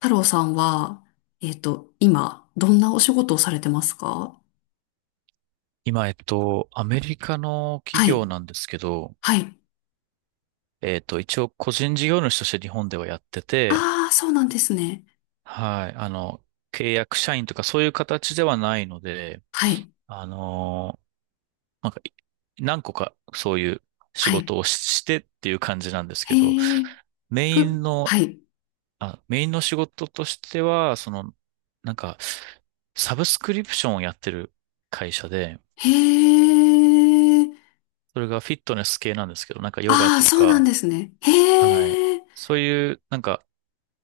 太郎さんは、今、どんなお仕事をされてますか？今、アメリカのは企業い。なんですけど、はい。一応個人事業主として日本ではやってて、ああ、そうなんですね。はい、契約社員とかそういう形ではないので、はい。あのなんか、何個かそういう仕はい。事をし、してっていう感じなんですけど、へえ、メふ、インの、はい。メインの仕事としては、その、なんか、サブスクリプションをやってる会社で、へえ、それがフィットネス系なんですけど、なんかヨガああ、とそうなんか、ですね。はい、へえ、そういう、なんか、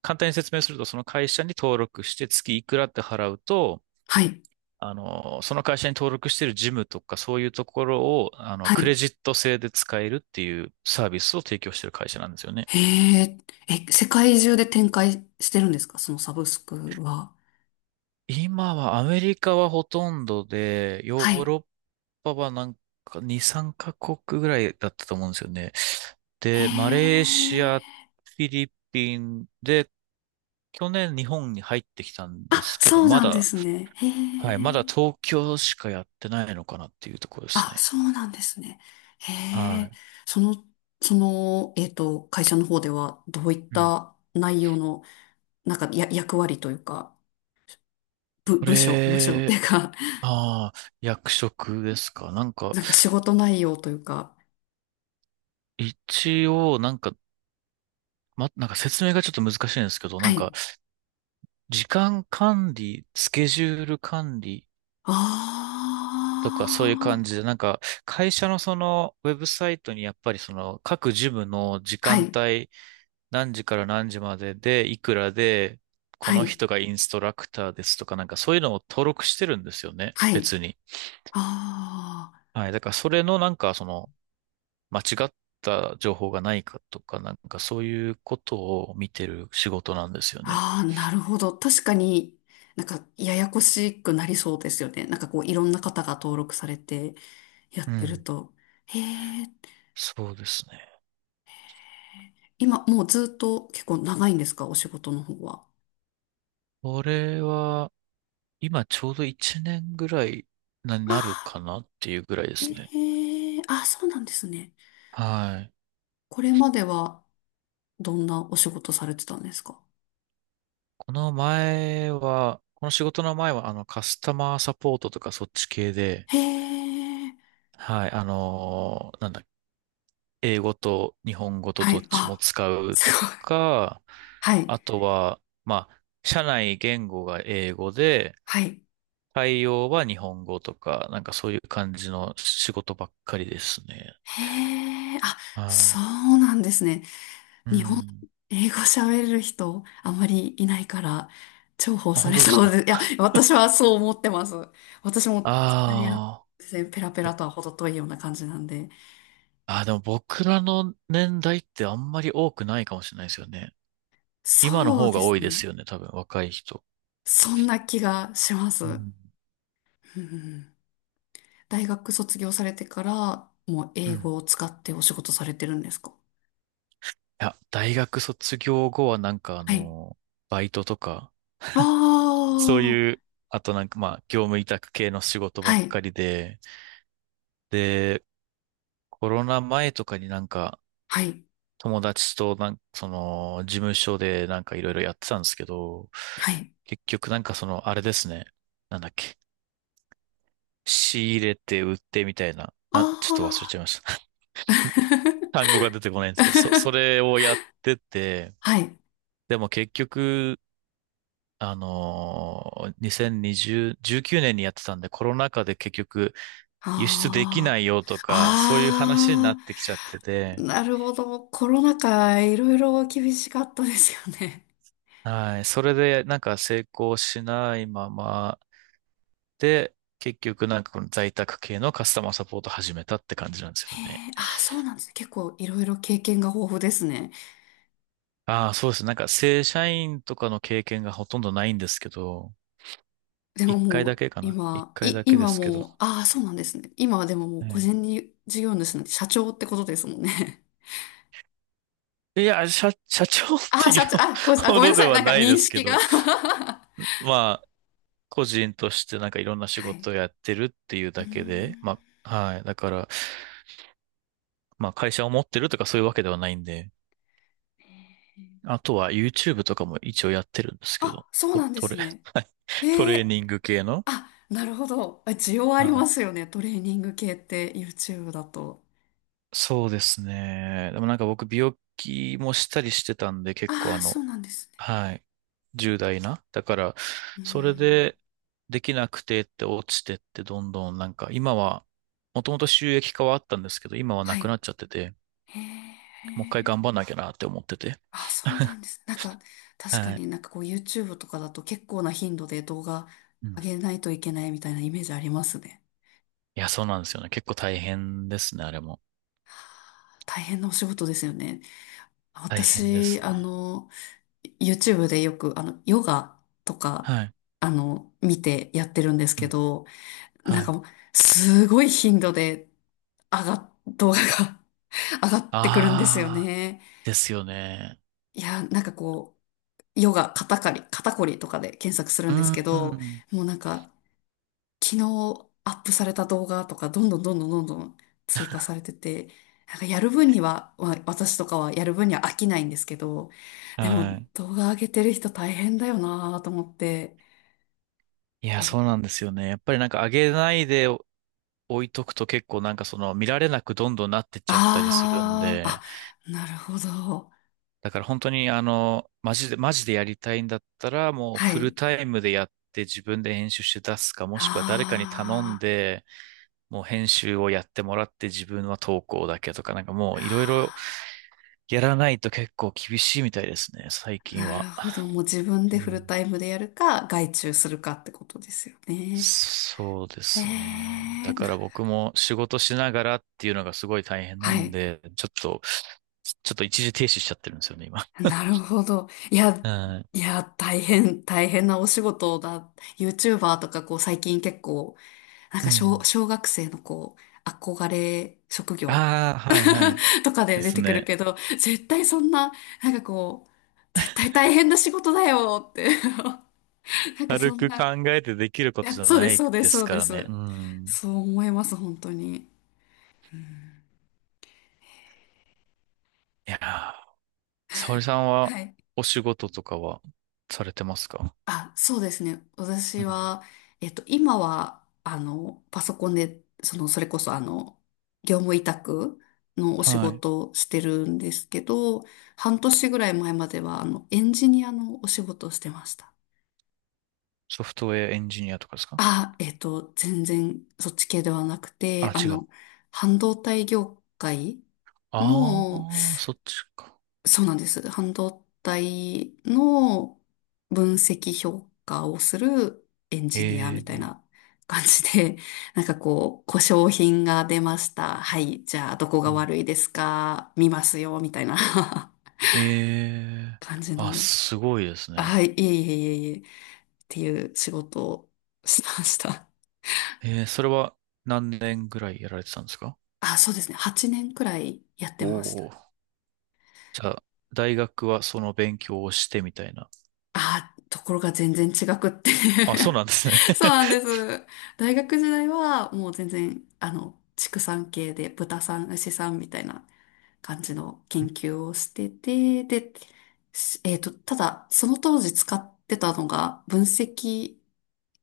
簡単に説明すると、その会社に登録して月いくらって払うと、はい。その会社に登録しているジムとかそういうところを、はクレい。ジット制で使えるっていうサービスを提供している会社なんですよね。へえ、え、世界中で展開してるんですか、そのサブスクは？今はアメリカはほとんどで、ヨはーい。ロッパはなんか2、3カ国ぐらいだったと思うんですよね。へで、マレーシえ、ア、フィリピンで、去年日本に入ってきたんであ、すけど、そうまなんでだ。すね。へはい。まえ。だ東京しかやってないのかなっていうところですあ、ね。そうなんですね。へはえ、い。その、会社の方ではどういっうんた内容の、なんかや、役割というか、部、こ部署、部署ってれ、いうか、ああ、役職ですか？なん か、なんか仕事内容というか、一応、なんか、なんか説明がちょっと難しいんですけど、はなんか、い。時間管理、スケジュール管理とかそういうあ感じで、あ、なんか、会社のその、ウェブサイトにやっぱりその、各事務の時は間い、帯何時から何時までで、いくらで、こはのい、人がインストラクターですとか、なんかそういうのを登録してるんですよね、はい。別に。あはい。だからそれのなんかその、間違った情報がないかとか、なんかそういうことを見てる仕事なんですよね。あ、ああ、なるほど。確かになんかややこしくなりそうですよね。なんかこういろんな方が登録されてやうってるん。と。へえ、そうですね。今、もうずっと結構長いんですか、お仕事の方は？これは、今ちょうど1年ぐらいにあなるかあ、なっていうぐらいですね。ええあ、そうなんですね。はい。これまではどんなお仕事されてたんですか？この仕事の前は、カスタマーサポートとかそっち系で、へえ、はい、あのーなんだ、英語と日本語とはどっい、ちもあ、使うすとごい。か、はい、あとは、まあ、社内言語が英語で、はい。対応は日本語とか、なんかそういう感じの仕事ばっかりですね。へえ、あ、そはうなんですね。い。う日本、ん。英語喋れる人、あまりいないから、重宝あ、さ本れ当ですそうか？で、いや、私はそう思ってます。私も、イタリア、あペラペあ、ぼラとは程遠いような感じなんで。あー、でも僕らの年代ってあんまり多くないかもしれないですよね。今のそう方でが多すいでね。すよね、多分、若い人。そんな気がします。ううん。ん。うん。大学卒業されてから、もうう英ん語を使ってお仕事されてるんですか？いや、大学卒業後はなんかはい。バイトとか、あそういあ、う、あとなんか業務委託系の仕事ばはっい、かりで、で、コロナ前とかになんか、はい、友達となんか、その、事務所でなんかいろいろやってたんですけど、はい。結局なんかその、あれですね。なんだっけ。仕入れて売ってみたいな。ちょっと忘れあちゃあ、いました。単語が出てこないんですけど、それをやってて、はい。でも結局、2020、19年にやってたんで、コロナ禍で結局輸出できなあいよとか、そういう話になあ、あってきちゃってて、あ、なるほど。コロナ禍、いろいろ厳しかったですよね。はい。それでなんか成功しないままで、結局なんかこの在宅系のカスタマーサポート始めたって感じなんですよへね。え、ああ、そうなんですね。結構いろいろ経験が豊富ですね。ああ、そうですね。なんか正社員とかの経験がほとんどないんですけど、でも一回もだうけかな。一今、回い、だけで今すけど。もう、ああ、そうなんですね。今はでももうは個い。人に事業主なんて社長ってことですもんね。いや、社長っ あてあ、いう社長、あ、ほごめんどなでさい。はなんかない認ですけ識が ど、ま個人としてなんかいろんな仕はい。事をやってるっていううーだんけで、まあ、はい。だから、まあ会社を持ってるとかそういうわけではないんで、あとは YouTube とかも一応やってるんですけど、あ、そうトなんでトすレ、ね。トえレーえニング系の。あ、なるほど。あ、需要ありはまい。すよね。トレーニング系って YouTube だと。そうですね。でもなんか僕病気もしたりしてたんで結構ああ、そうなんですね。はい。重大な。だから、うーそれん。でできなくてって落ちてってどんどんなんか今は、もともと収益化はあったんですけど、今はなはくない。っちゃってて、へもう一回え。頑張んなきゃなって思ってて。あ、そうな んです。なんか、確かはい。になんかこう YouTube とかだと結構な頻度で動画うん上げないといけないみたいなイメージありますね。いや、そうなんですよね。結構大変ですね、あれも。大変なお仕事ですよね。大変で私、すね。YouTube でよくヨガとか、はい。見てやってるんですうけん。ど、なはんかい。もう、すごい頻度で動画が 上がってくるんですよああ、ね。ですよね。いや、なんかこう、ヨガ、肩こりとかで検索するうんですけど、ん。もうなんか、昨日アップされた動画とか、どんどんどんどんどんどん追加されてて、なんかやる分には、私とかはやる分には飽きないんですけど、でもはい。動画上げてる人大変だよなと思って、いや、そうなんですよね。やっぱりなんか上げないで置いとくと結構なんかその見られなくどんどんなってっちゃったりするんああで、ー、あ、なるほど。だから本当にマジで、マジでやりたいんだったら、もうはフルい。タイムでやって自分で編集して出すか、もしくは誰かに頼んあで、もう編集をやってもらって自分は投稿だけとか、なんかもういろいろやらないと結構厳しいみたいですね、最あ、近なるは。ほど。もう自分でうフルん、タイムでやるか、外注するかってことですよね。そうでえすね。え、だかなら僕も仕事しながらっていうのがすごい大変なはんい。で、ちょっと、ちょっと一時停止しちゃってるんですよね、今。なるほど。いや、うん。いや、大変、大変なお仕事だ。YouTuber とか、こう、最近結構、なんうか小、ん。小学生のこう、憧れ職業 ああ、はいはい。とかでで出すてくるね。けど、絶対そんな、なんかこう、絶対大変な仕事だよって なんか軽そんくな、考いえてできることじや、ゃそうでなす、いそうでです、そすうかでらね。す。うん。そう思います、本当に。いやー、沙織さんははい。お仕事とかはされてますか？あ、そうですね。う私ん。は、今は、パソコンで、その、それこそ、業務委託のお仕はい。事をしてるんですけど、半年ぐらい前までは、エンジニアのお仕事をしてました。ソフトウェアエンジニアとかですか？あ、全然、そっち系ではなくて、あ、違う。半導体業界あの、あ、そっちか。そうなんです。半導体の分析評価をするエンジニアみたいええ。な感じで、なんかこう、故障品が出ました。はい、じゃあどこうがん。悪いですか、見ますよ、みたいな ええ。感じあ、の。すごいですあ、ね。はい、いえいえいえいえ、っていう仕事をしました。ええ。それは何年ぐらいやられてたんですか？ あ、そうですね。8年くらいやってお。ました。おー。じゃあ、大学はその勉強をしてみたいな。あ、ところが全然違くって あ、そうなんですね。そうなんで す。大学時代はもう全然、畜産系で豚さん、牛さんみたいな感じの研究をしてて、で、しえっと、ただ、その当時使ってたのが分析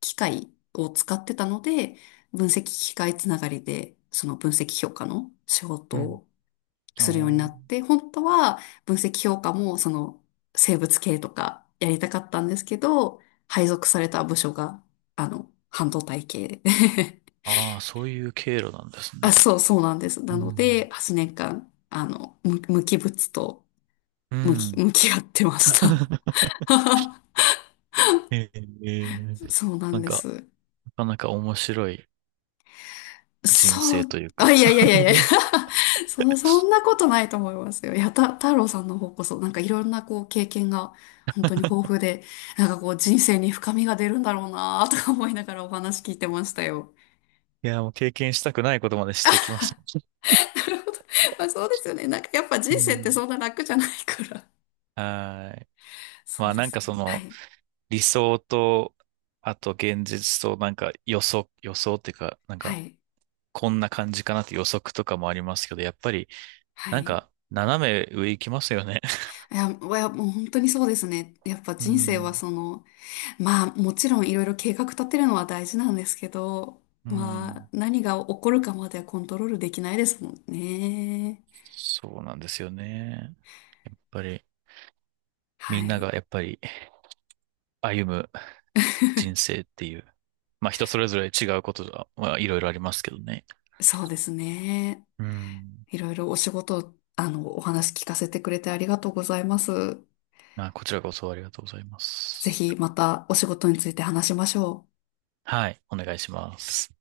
機械を使ってたので、分析機械つながりで、その分析評価の仕うん。事あするようになっー。て、本当は分析評価もその生物系とかやりたかったんですけど、配属された部署が、半導体系で ああ、そういう経路なんです あ、ね。そう、そうなんです。うなので、ん。8年間、無機物とう向き、ん。向き合ってました。ええ。そうななんんでか、す。なかなか面白い人そ生う、というあ、か いやいやいやいや そんなことないと思いますよ。いや、太郎さんの方こそ、なんかいろんなこう経験が本当に豊富で、なんかこう人生に深みが出るんだろうなとか思いながらお話聞いてましたよ。いや、もう経験したくないことまでしてきました。なるほど。まあそうですよね。なんかやっぱう人生ってん。そんな楽じゃないから。はーい。そまうあでなんすかね。そはのい。理想と、あと現実となんか予想っていうか、なんはかい。こんな感じかなって予測とかもありますけど、やっぱりはなんい。か斜め上行きますよね。いや、いやもう本当にそうですね。やっぱ う人生はん。その、まあ、もちろんいろいろ計画立てるのは大事なんですけど、うまあ、ん。何が起こるかまではコントロールできないですもんね。そうなんですよね。やっぱり、みはんない。がやっぱり歩む人 生っていう、まあ人それぞれ違うことが、まあいろいろありますけどね。そうですね。うん。いろいろお仕事、お話聞かせてくれてありがとうございます。まあこちらこそありがとうございまぜす。ひまたお仕事について話しましょう。はい、お願いします。